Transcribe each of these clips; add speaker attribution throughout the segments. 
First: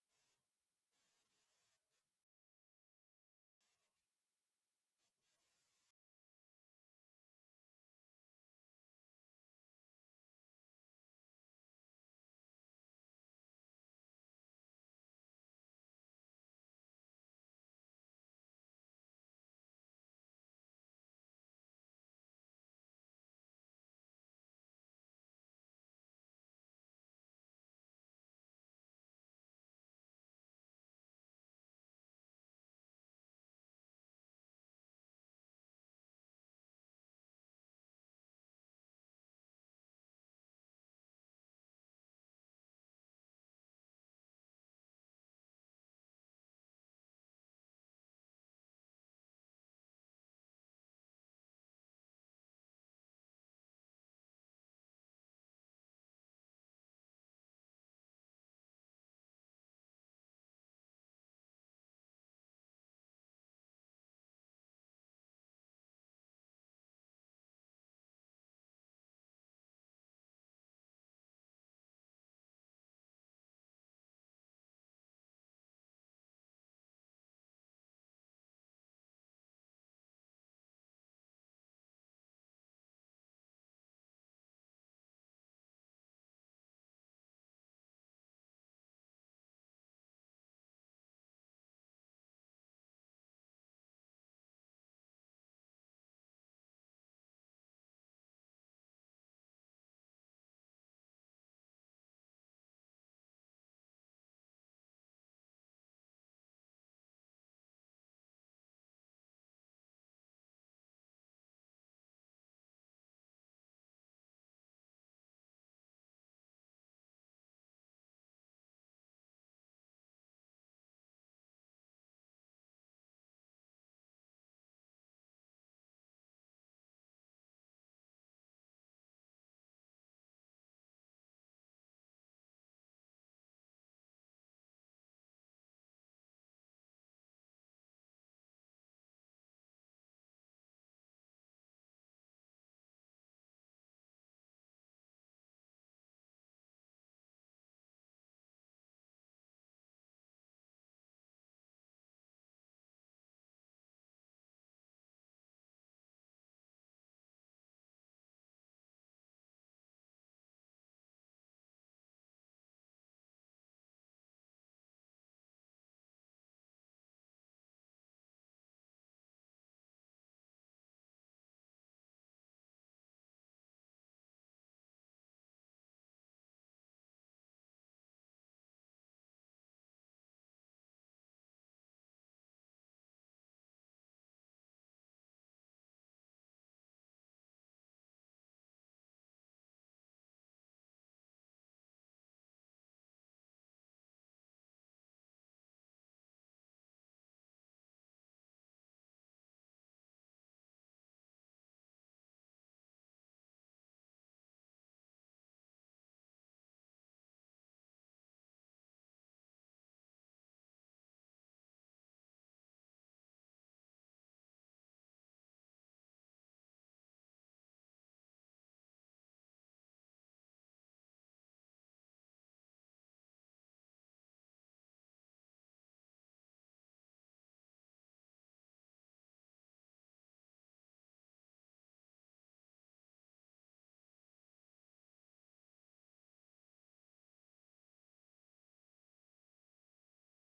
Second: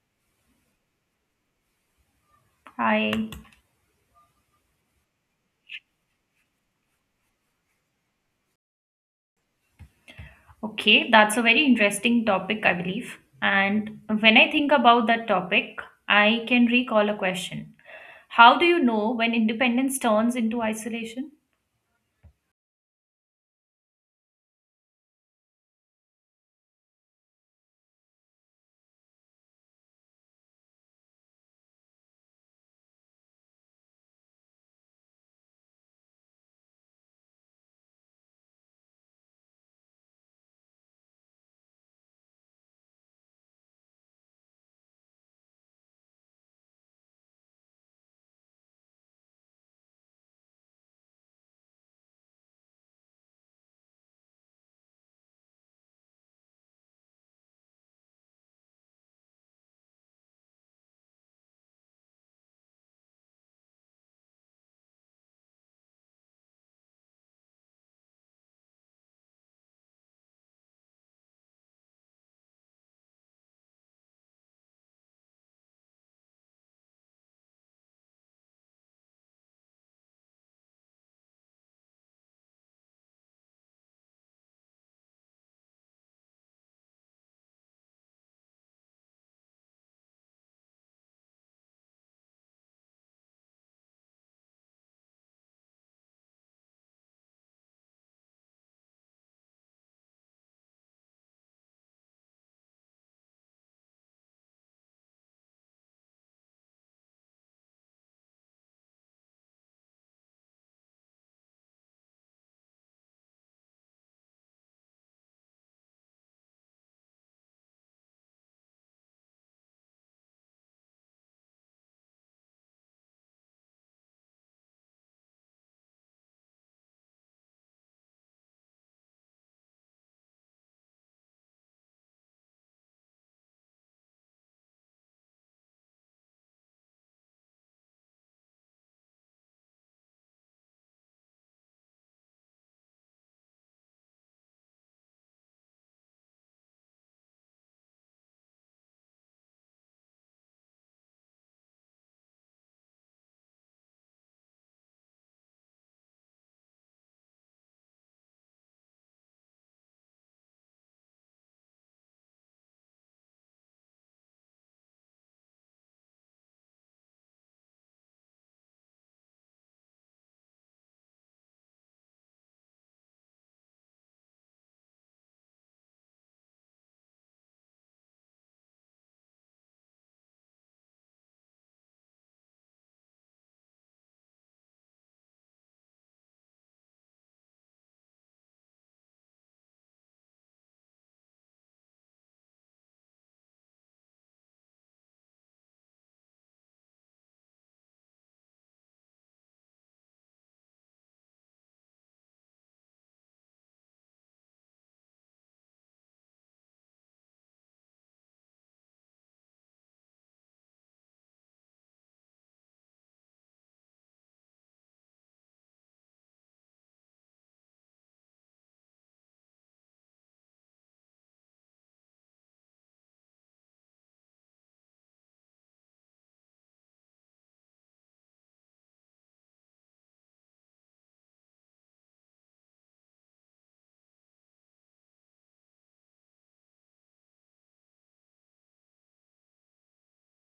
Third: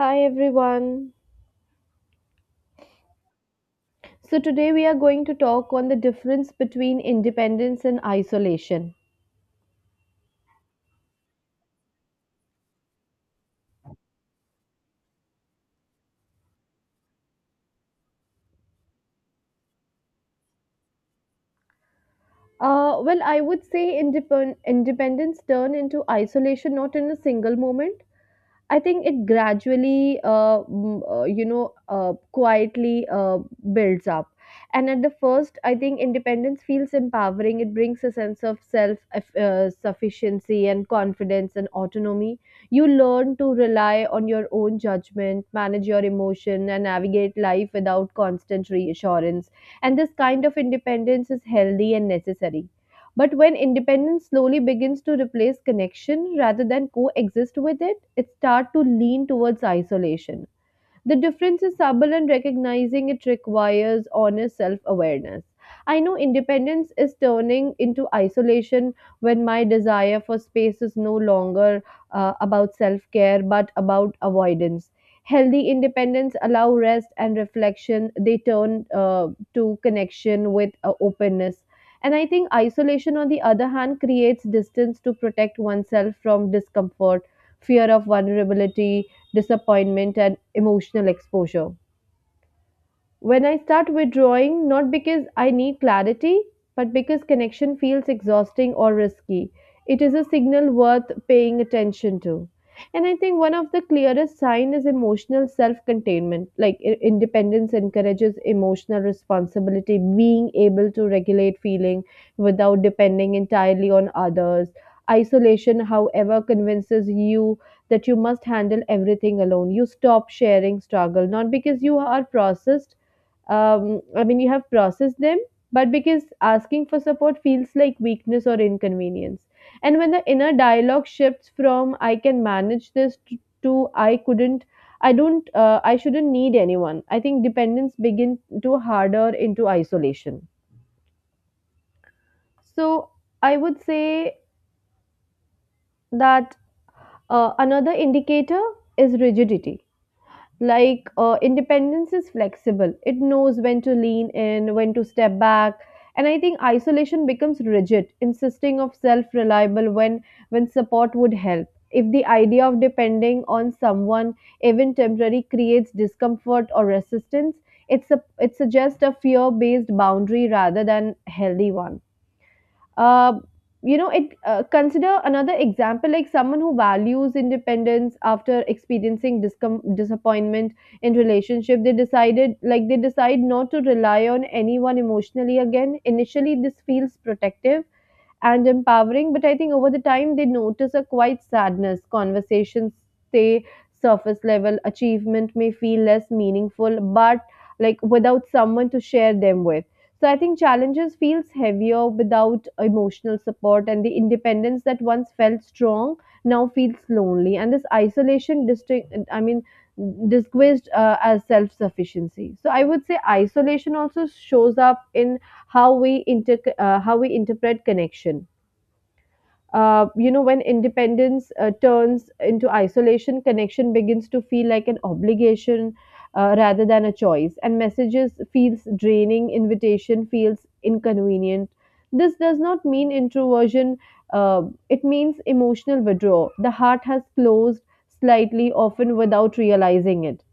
Speaker 1: Hi everyone.
Speaker 2: Hi.
Speaker 1: So today we are going to talk on the difference between independence and isolation.
Speaker 2: Okay, that's a very interesting topic, I believe. And when I think about that topic, I can recall a question. How do you know when independence turns into isolation?
Speaker 1: I would say independence turned into isolation not in a single moment. I think it gradually, quietly builds up. And at the first, I think independence feels empowering. It brings a sense of self sufficiency and confidence and autonomy. You learn to rely on your own judgment, manage your emotion, and navigate life without constant reassurance. And this kind of independence is healthy and necessary. But when independence slowly begins to replace connection rather than coexist with it, it starts to lean towards isolation. The difference is subtle, and recognizing it requires honest self awareness. I know independence is turning into isolation when my desire for space is no longer about self care but about avoidance. Healthy independence allow rest and reflection. They turn to connection with openness. And I think isolation, on the other hand, creates distance to protect oneself from discomfort, fear of vulnerability, disappointment, and emotional exposure. When I start withdrawing, not because I need clarity, but because connection feels exhausting or risky, it is a signal worth paying attention to. And I think one of the clearest signs is emotional self containment. Like independence encourages emotional responsibility, being able to regulate feeling without depending entirely on others. Isolation, however, convinces you that you must handle everything alone. You stop sharing struggle, not because you are processed, I mean, you have processed them, but because asking for support feels like weakness or inconvenience. And when the inner dialogue shifts from I can manage this to I couldn't, I don't, I shouldn't need anyone, I think dependence begins to harder into isolation. So I would say that another indicator is rigidity. Like independence is flexible, it knows when to lean in, when to step back. And I think isolation becomes rigid, insisting of self-reliable when support would help. If the idea of depending on someone, even temporary, creates discomfort or resistance, it's a it suggests a fear-based boundary rather than healthy one. Uh, it consider another example like someone who values independence after experiencing disappointment in relationship. They decide not to rely on anyone emotionally again. Initially, this feels protective and empowering. But I think over the time, they notice a quiet sadness. Conversations stay surface level, achievement may feel less meaningful, but like without someone to share them with. So I think challenges feels heavier without emotional support and the independence that once felt strong now feels lonely and this isolation distinct I mean disguised as self sufficiency. So I would say isolation also shows up in how we interpret connection. When independence turns into isolation, connection begins to feel like an obligation rather than a choice, and messages feels draining, invitation feels inconvenient. This does not mean introversion. Uh, it means emotional withdrawal. The heart has closed slightly, often without realizing it.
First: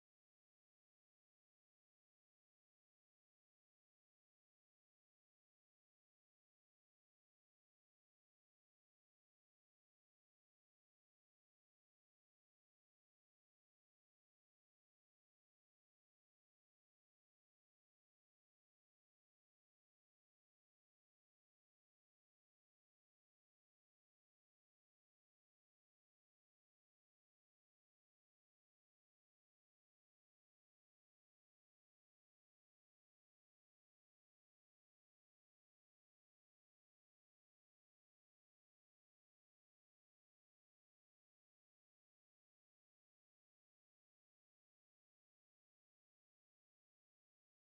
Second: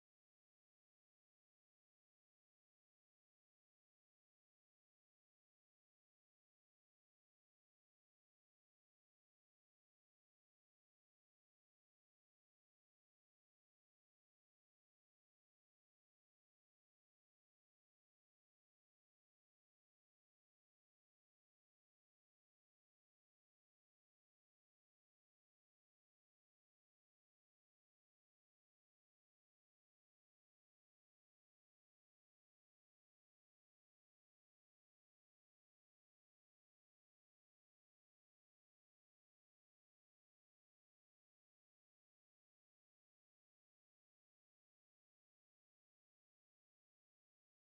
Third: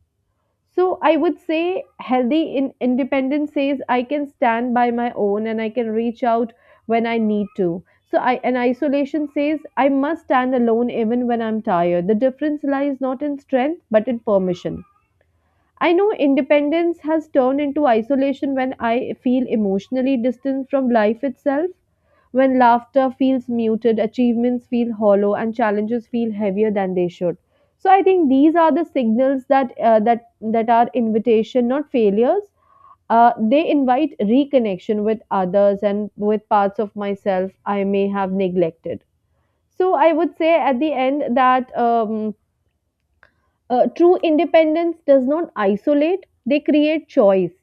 Speaker 1: So I would say healthy in independence says I can stand by my own and I can reach out when I need to. So I and isolation says I must stand alone even when I'm tired. The difference lies not in strength but in permission. I know independence has turned into isolation when I feel emotionally distant from life itself, when laughter feels muted, achievements feel hollow, and challenges feel heavier than they should. So I think these are the signals that are invitation, not failures. They invite reconnection with others and with parts of myself I may have neglected. So I would say at the end that true independence does not isolate, they create choice.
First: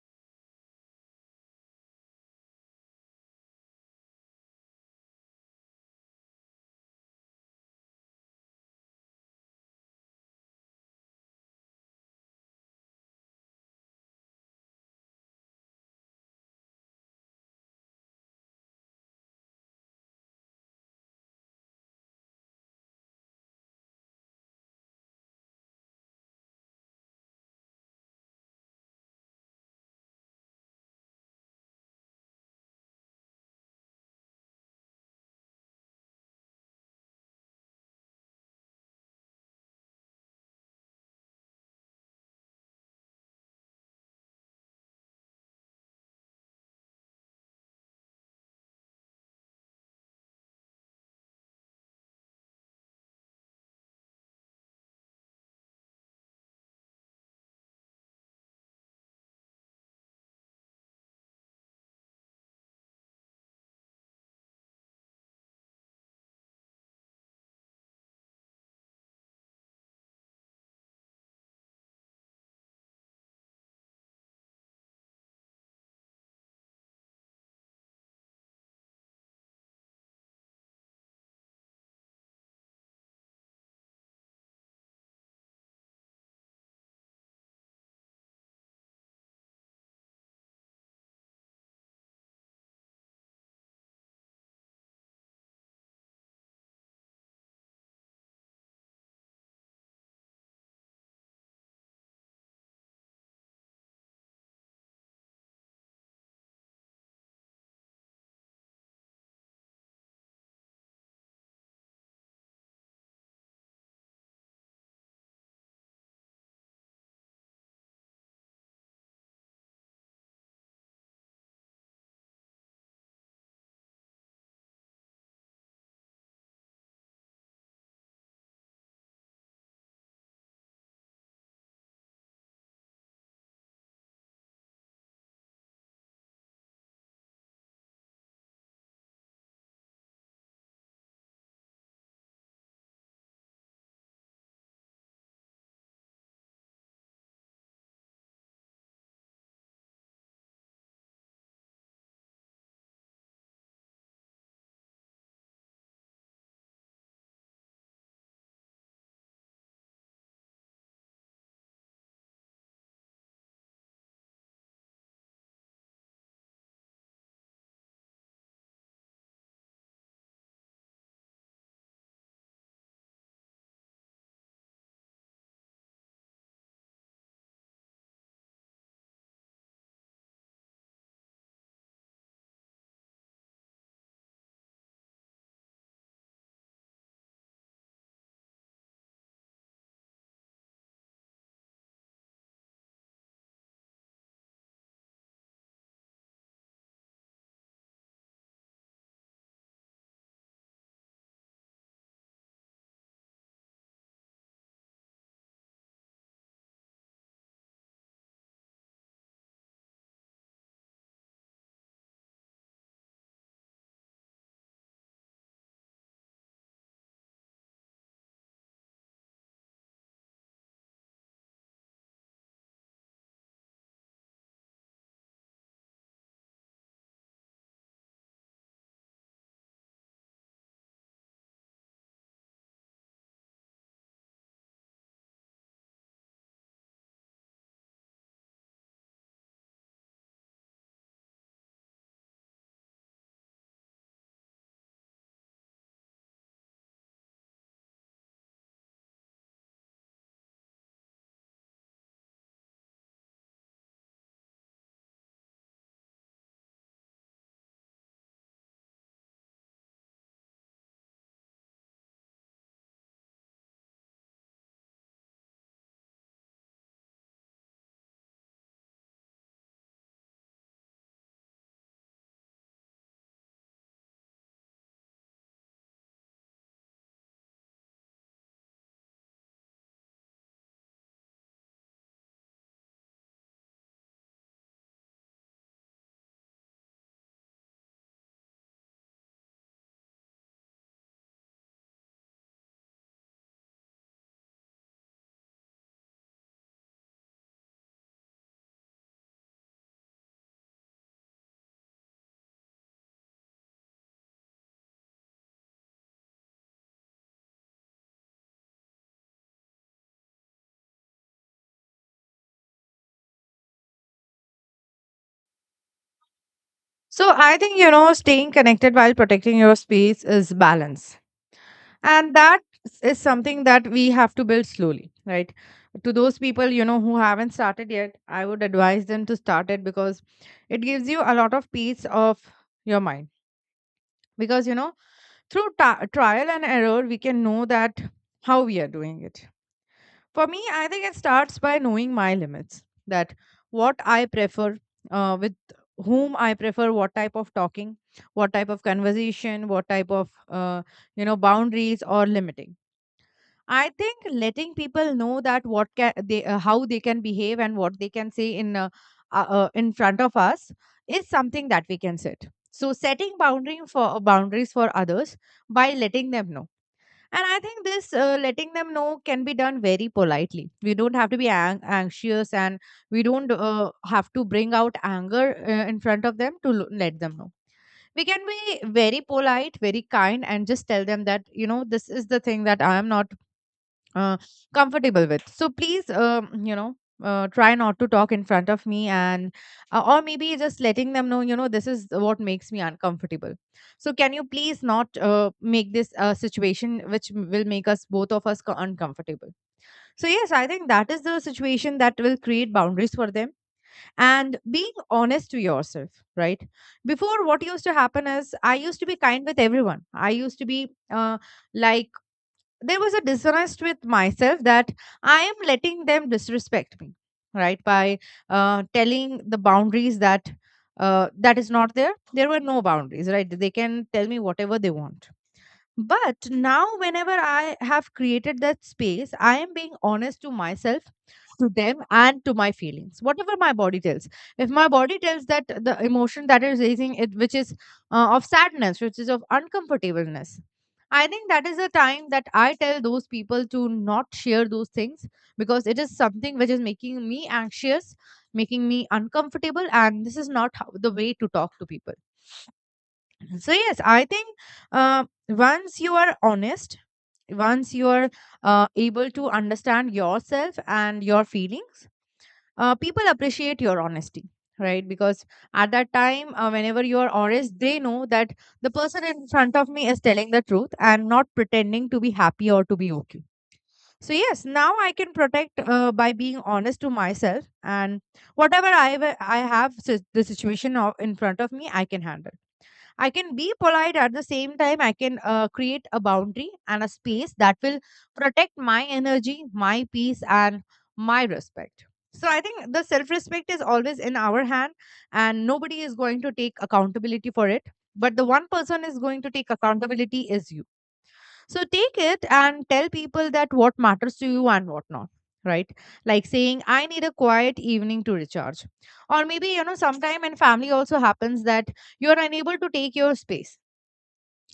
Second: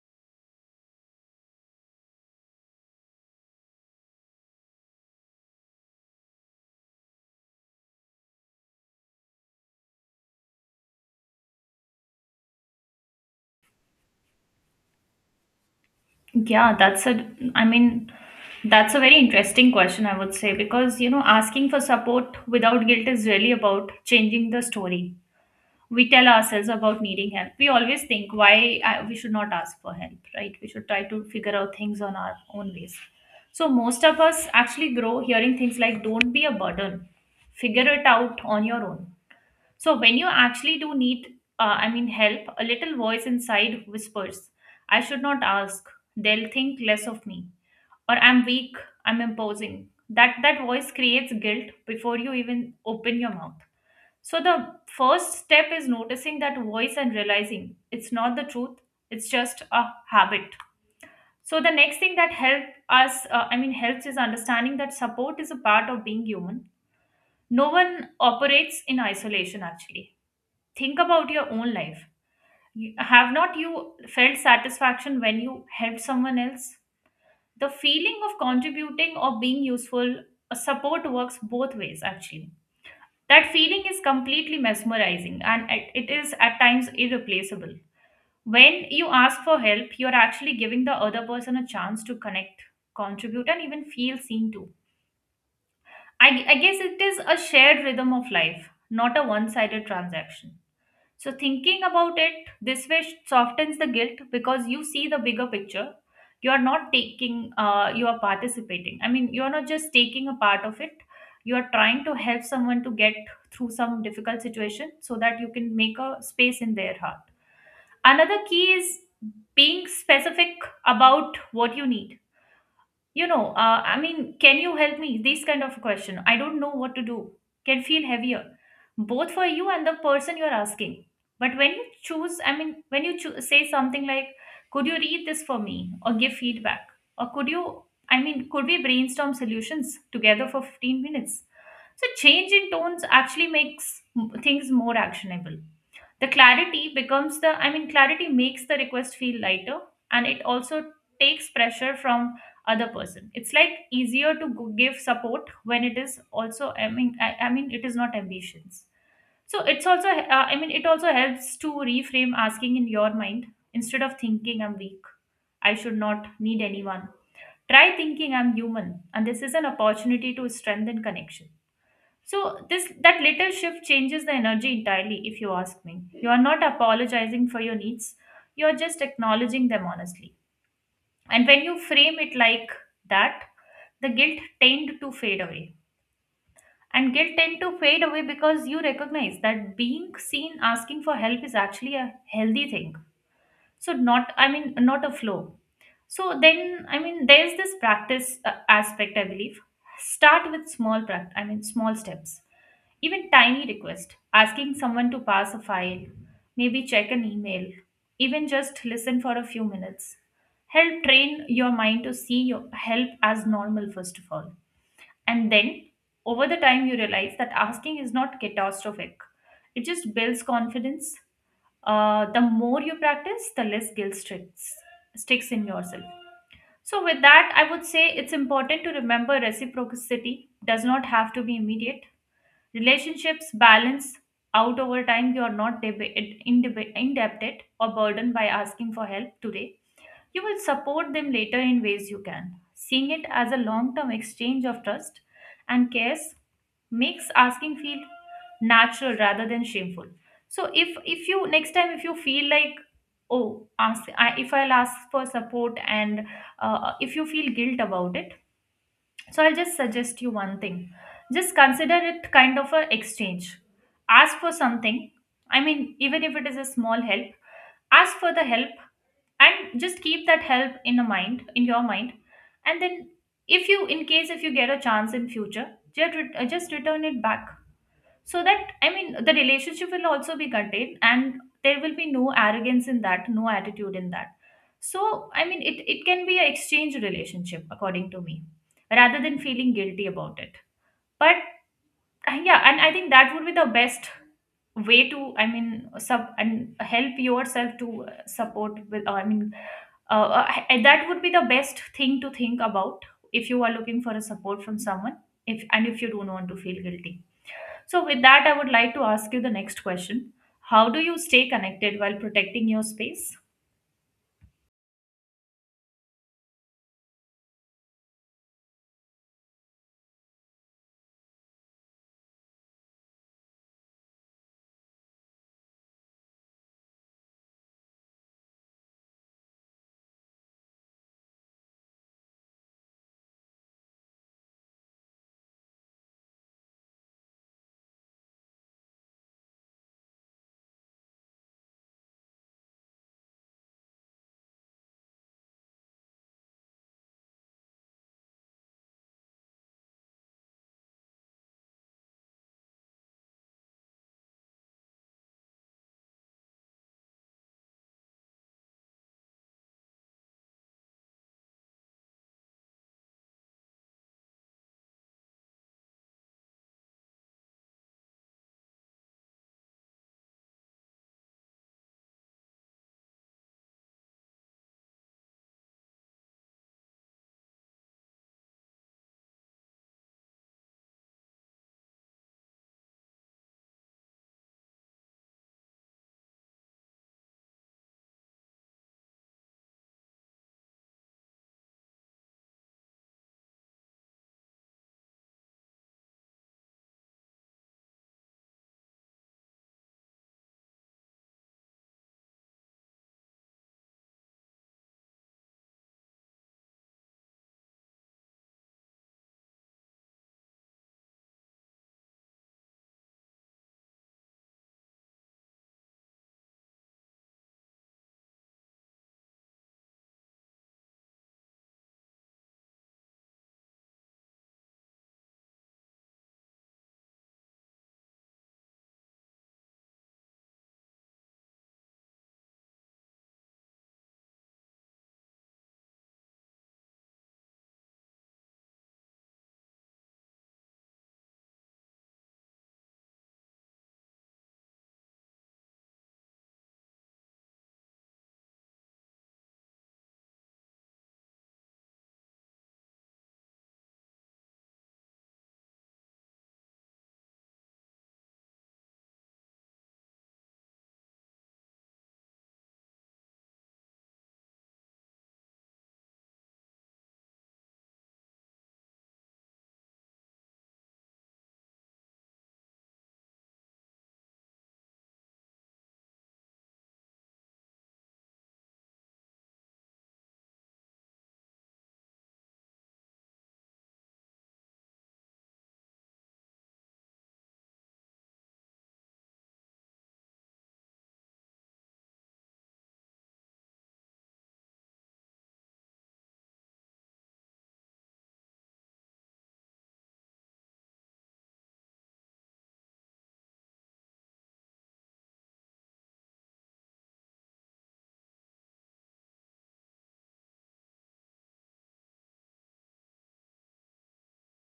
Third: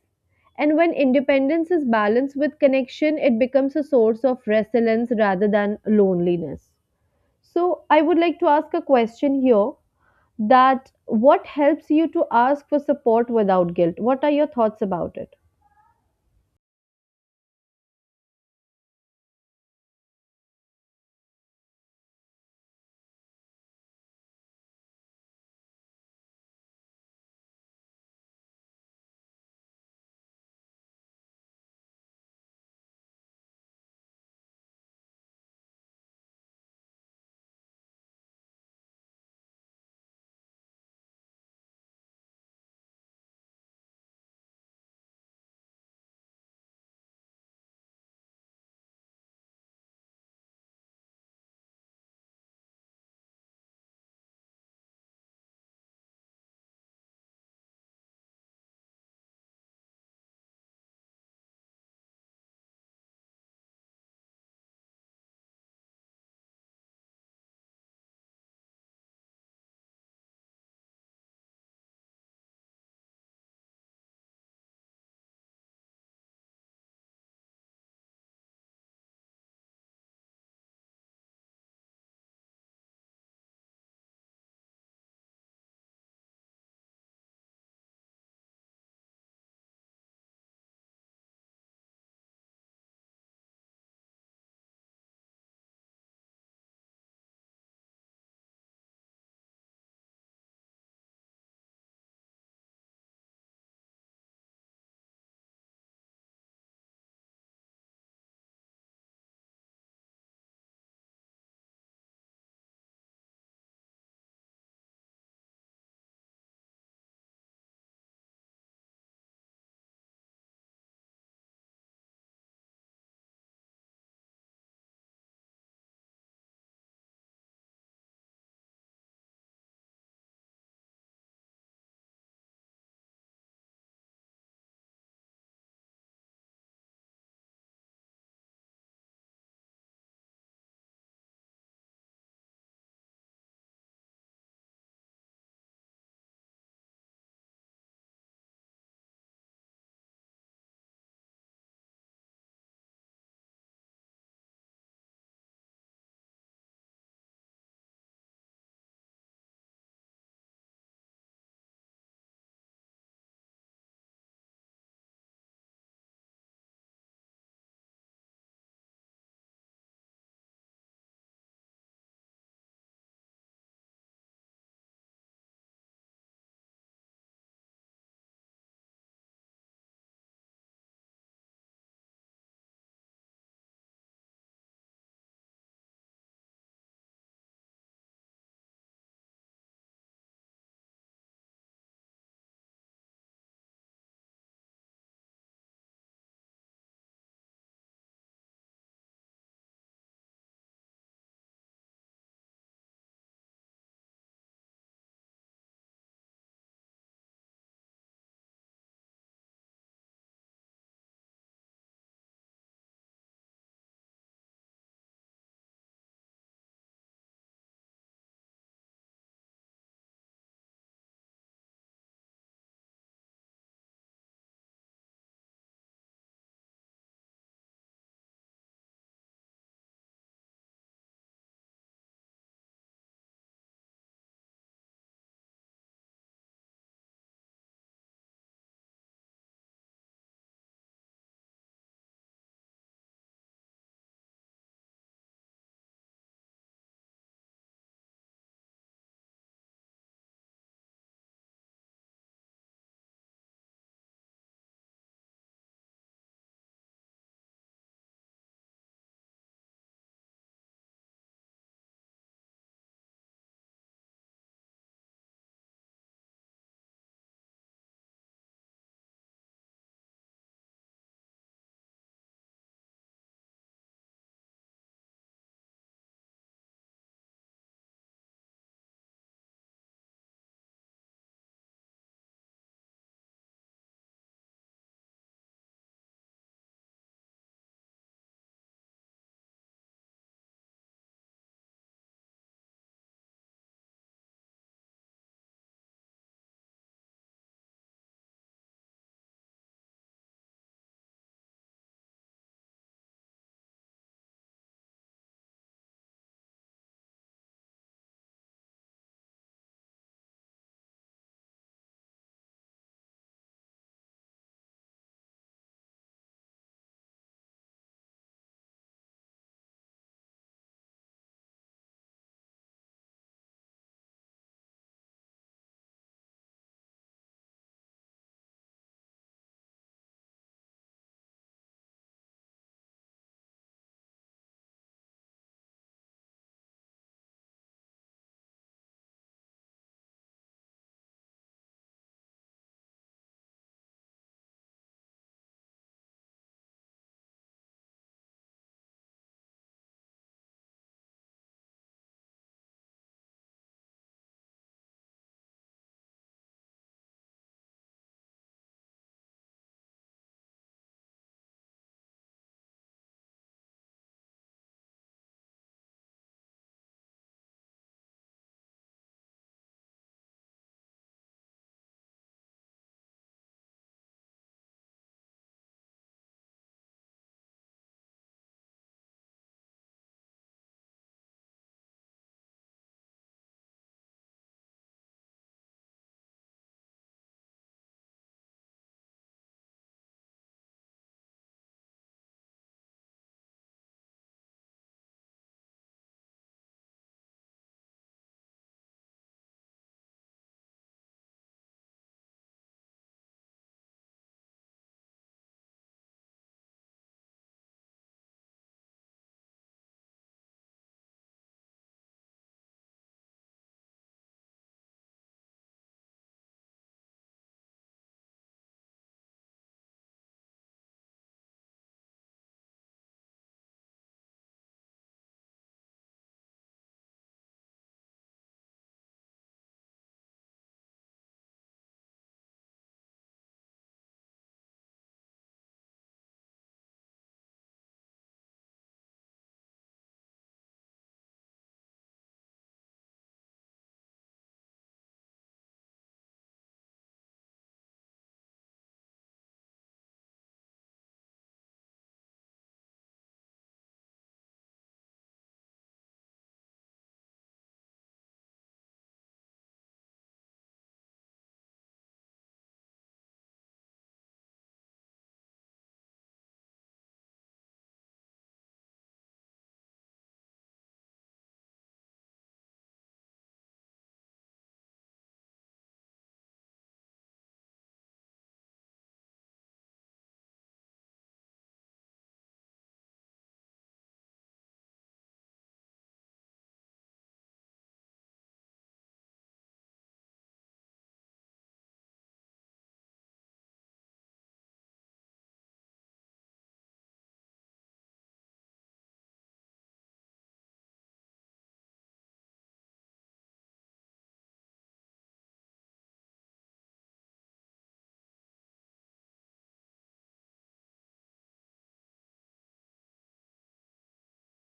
Speaker 1: And when independence is balanced with connection, it becomes a source of resilience rather than loneliness. So, I would like to ask a question here that what helps you to ask for support without guilt? What are your thoughts about it?
Speaker 2: Yeah, that's a, I mean, that's a very interesting question, I would say, because, you know, asking for support without guilt is really about changing the story. We tell ourselves about needing help. We always think why we should not ask for help, right? We should try to figure out things on our own ways. So most of us actually grow hearing things like don't be a burden, figure it out on your own. So when you actually do need help, a little voice inside whispers, I should not ask, they'll think less of me, or I'm weak, I'm imposing. That voice creates guilt before you even open your mouth. So the first step is noticing that voice and realizing it's not the truth, it's just a habit. So the next thing that helps is understanding that support is a part of being human. No one operates in isolation. Actually, think about your own life. Have not you felt satisfaction when you helped someone else? The feeling of contributing or being useful, support works both ways. Actually, that feeling is completely mesmerizing and it is at times irreplaceable. When you ask for help, you're actually giving the other person a chance to connect, contribute, and even feel seen too. I guess it is a shared rhythm of life, not a one sided transaction. So, thinking about it this way softens the guilt because you see the bigger picture. You are not you are participating. I mean, you are not just taking a part of it. You are trying to help someone to get through some difficult situation so that you can make a space in their heart. Another key is being specific about what you need. You know, can you help me? This kind of question. I don't know what to do. Can feel heavier, both for you and the person you're asking. But when you choose, I mean, when you choo- say something like, could you read this for me or give feedback? Or could you, I mean, could we brainstorm solutions together for 15 minutes? So change in tones actually makes things more actionable. The clarity becomes the I mean clarity makes the request feel lighter, and it also takes pressure from other person. It's like easier to give support when it is also it is not ambitions. So it's also it also helps to reframe asking in your mind. Instead of thinking I'm weak, I should not need anyone, try thinking I'm human and this is an opportunity to strengthen connection. So this that little shift changes the energy entirely if you ask me. You are not apologizing for your needs. You are just acknowledging them honestly. And when you frame it like that, the guilt tend to fade away. And guilt tend to fade away because you recognize that being seen asking for help is actually a healthy thing. So not, I mean, not a flaw. So then, I mean, there's this practice aspect, I believe. Start with small practice, I mean, small steps. Even tiny request, asking someone to pass a file, maybe check an email, even just listen for a few minutes. Help train your mind to see your help as normal, first of all. And then, over the time, you realize that asking is not catastrophic. It just builds confidence. The more you practice, the less sticks in yourself. So, with that, I would say it's important to remember reciprocity does not have to be immediate. Relationships balance out over time. You are not indebted or burdened by asking for help today. You will support them later in ways you can. Seeing it as a long term exchange of trust and cares makes asking feel natural rather than shameful. So if you next time if you feel like, oh if I'll ask for support, and if you feel guilt about it, so I'll just suggest you one thing. Just consider it kind of a exchange. Ask for something. I mean, even if it is a small help, ask for the help and just keep that help in your mind, and then if you in case if you get a chance in future, just, just return it back so that, I mean, the relationship will also be contained, and there will be no arrogance in that, no attitude in that. So I mean, it can be an exchange relationship according to me rather than feeling guilty about it. But yeah, and I think that would be the best way to, I mean, sub and help yourself to support with I mean h- that would be the best thing to think about if you are looking for a support from someone, if and if you don't want to feel guilty. So with that, I would like to ask you the next question. How do you stay connected while protecting your space?
Speaker 3: So I think, you know, staying connected while protecting your space is balance. And that is something that we have to build slowly, right? To those people, you know, who haven't started yet, I would advise them to start it because it gives you a lot of peace of your mind. Because, you know, through trial and error, we can know that how we are doing it for me, I think it starts by knowing my limits that what I prefer, with whom I prefer, what type of talking, what type of conversation, what type of, you know, boundaries or limiting. I think letting people know that what can they, how they can behave and what they can say in front of us is something that we can set. So setting boundary for boundaries for others by letting them know and I think this letting them know can be done very politely. We don't have to be anxious and we don't have to bring out anger in front of them to let them know. We can be very polite, very kind, and just tell them that, you know, this is the thing that I am not uh, comfortable with. So please, you know, try not to talk in front of me and, or maybe just letting them know, you know, this is what makes me uncomfortable. So can you please not, make this a situation which will make us both of us uncomfortable. So yes, I think that is the situation that will create boundaries for them and being honest to yourself, right? Before, what used to happen is I used to be kind with everyone. I used to be, like, there was a dissonance with myself that I am letting them disrespect me, right? By, telling the boundaries that, that is not there. There were no boundaries, right? They can tell me whatever they want. But now, whenever I have created that space, I am being honest to myself, to them, and to my feelings, whatever my body tells. If my body tells that the emotion that is raising it, which is, of sadness, which is of uncomfortableness, I think that is the time that I tell those people to not share those things, because it is something which is making me anxious, making me uncomfortable, and this is not how, the way to talk to people. So yes, I think, once you are honest, once you are, able to understand yourself and your feelings, people appreciate your honesty, right? Because at that time, whenever you are honest, they know that the person in front of me is telling the truth and not pretending to be happy or to be okay. So yes, now I can protect, by being honest to myself, and whatever I have, the situation of in front of me, I can handle. I can be polite at the same time. I can, create a boundary and a space that will protect my energy, my peace, and my respect. So I think the self respect is always in our hand, and nobody is going to take accountability for it. But the one person is going to take accountability is you. So take it and tell people that what matters to you and what not. Right? Like saying, I need a quiet evening to recharge. Or maybe, you know, sometime in family also happens that you're unable to take your space.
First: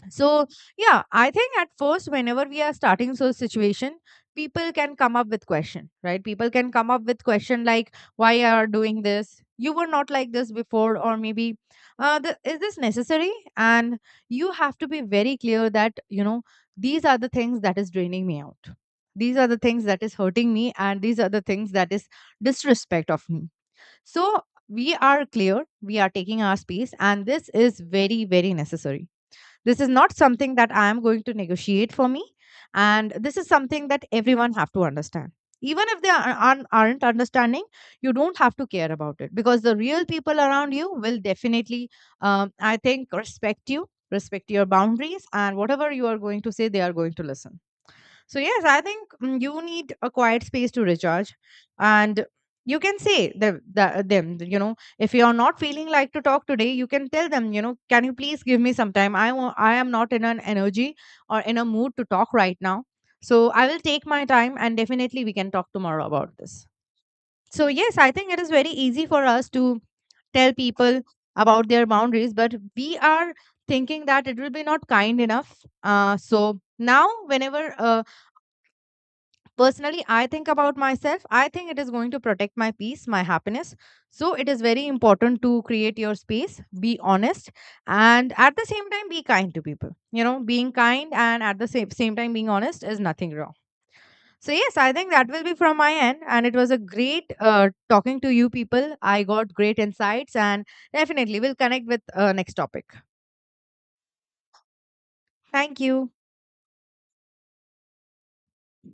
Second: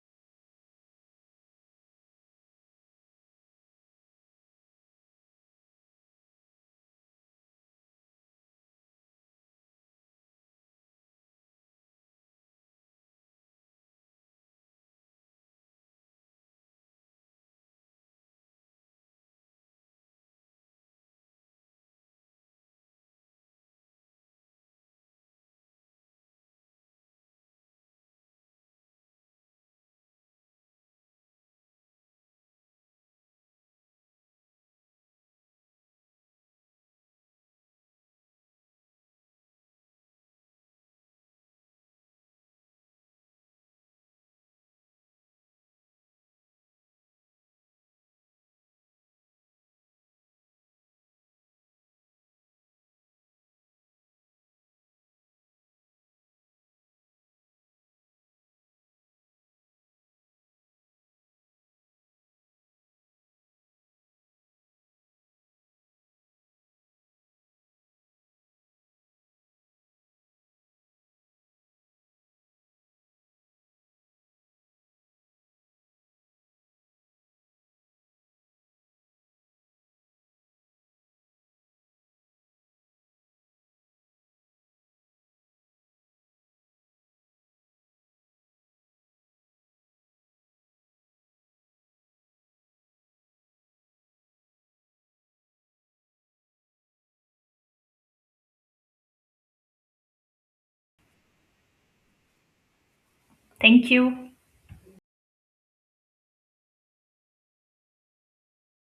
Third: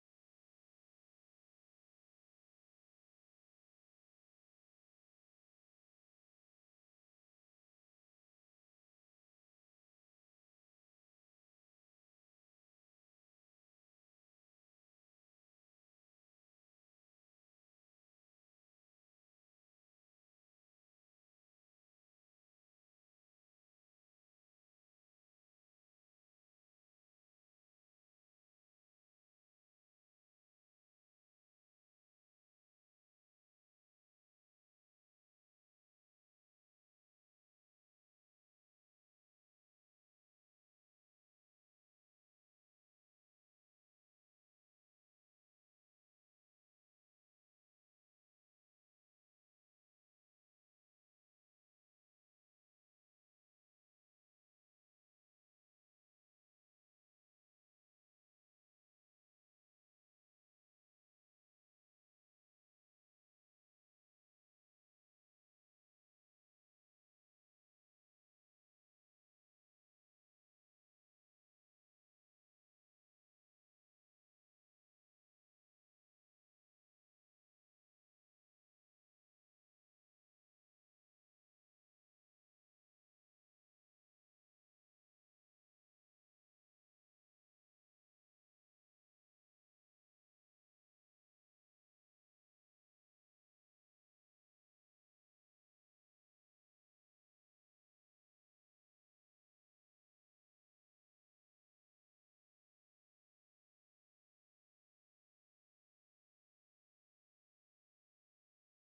Speaker 3: So, yeah, I think at first, whenever we are starting so situation, people can come up with question, right? People can come up with question like, why you are doing this? You were not like this before, or maybe, is this necessary? And you have to be very clear that, you know, these are the things that is draining me out. These are the things that is hurting me, and these are the things that is disrespect of me. So we are clear, we are taking our space, and this is very, very necessary. This is not something that I am going to negotiate for me, and this is something that everyone have to understand. Even if they aren't understanding, you don't have to care about it, because the real people around you will definitely, I think, respect you, respect your boundaries, and whatever you are going to say they are going to listen. So, yes, I think, mm, you need a quiet space to recharge. And you can say them, you know, if you are not feeling like to talk today, you can tell them, you know, can you please give me some time? I am not in an energy or in a mood to talk right now. So, I will take my time and definitely we can talk tomorrow about this. So, yes, I think it is very easy for us to tell people about their boundaries, but we are thinking that it will be not kind enough. So now, whenever, personally, I think about myself. I think it is going to protect my peace, my happiness. So it is very important to create your space, be honest, and at the same time, be kind to people. You know, being kind and at the same time being honest is nothing wrong. So, yes, I think that will be from my end. And it was a great, talking to you people. I got great insights, and definitely we'll connect with, next topic.
Speaker 2: Thank you.
Speaker 3: Thank you.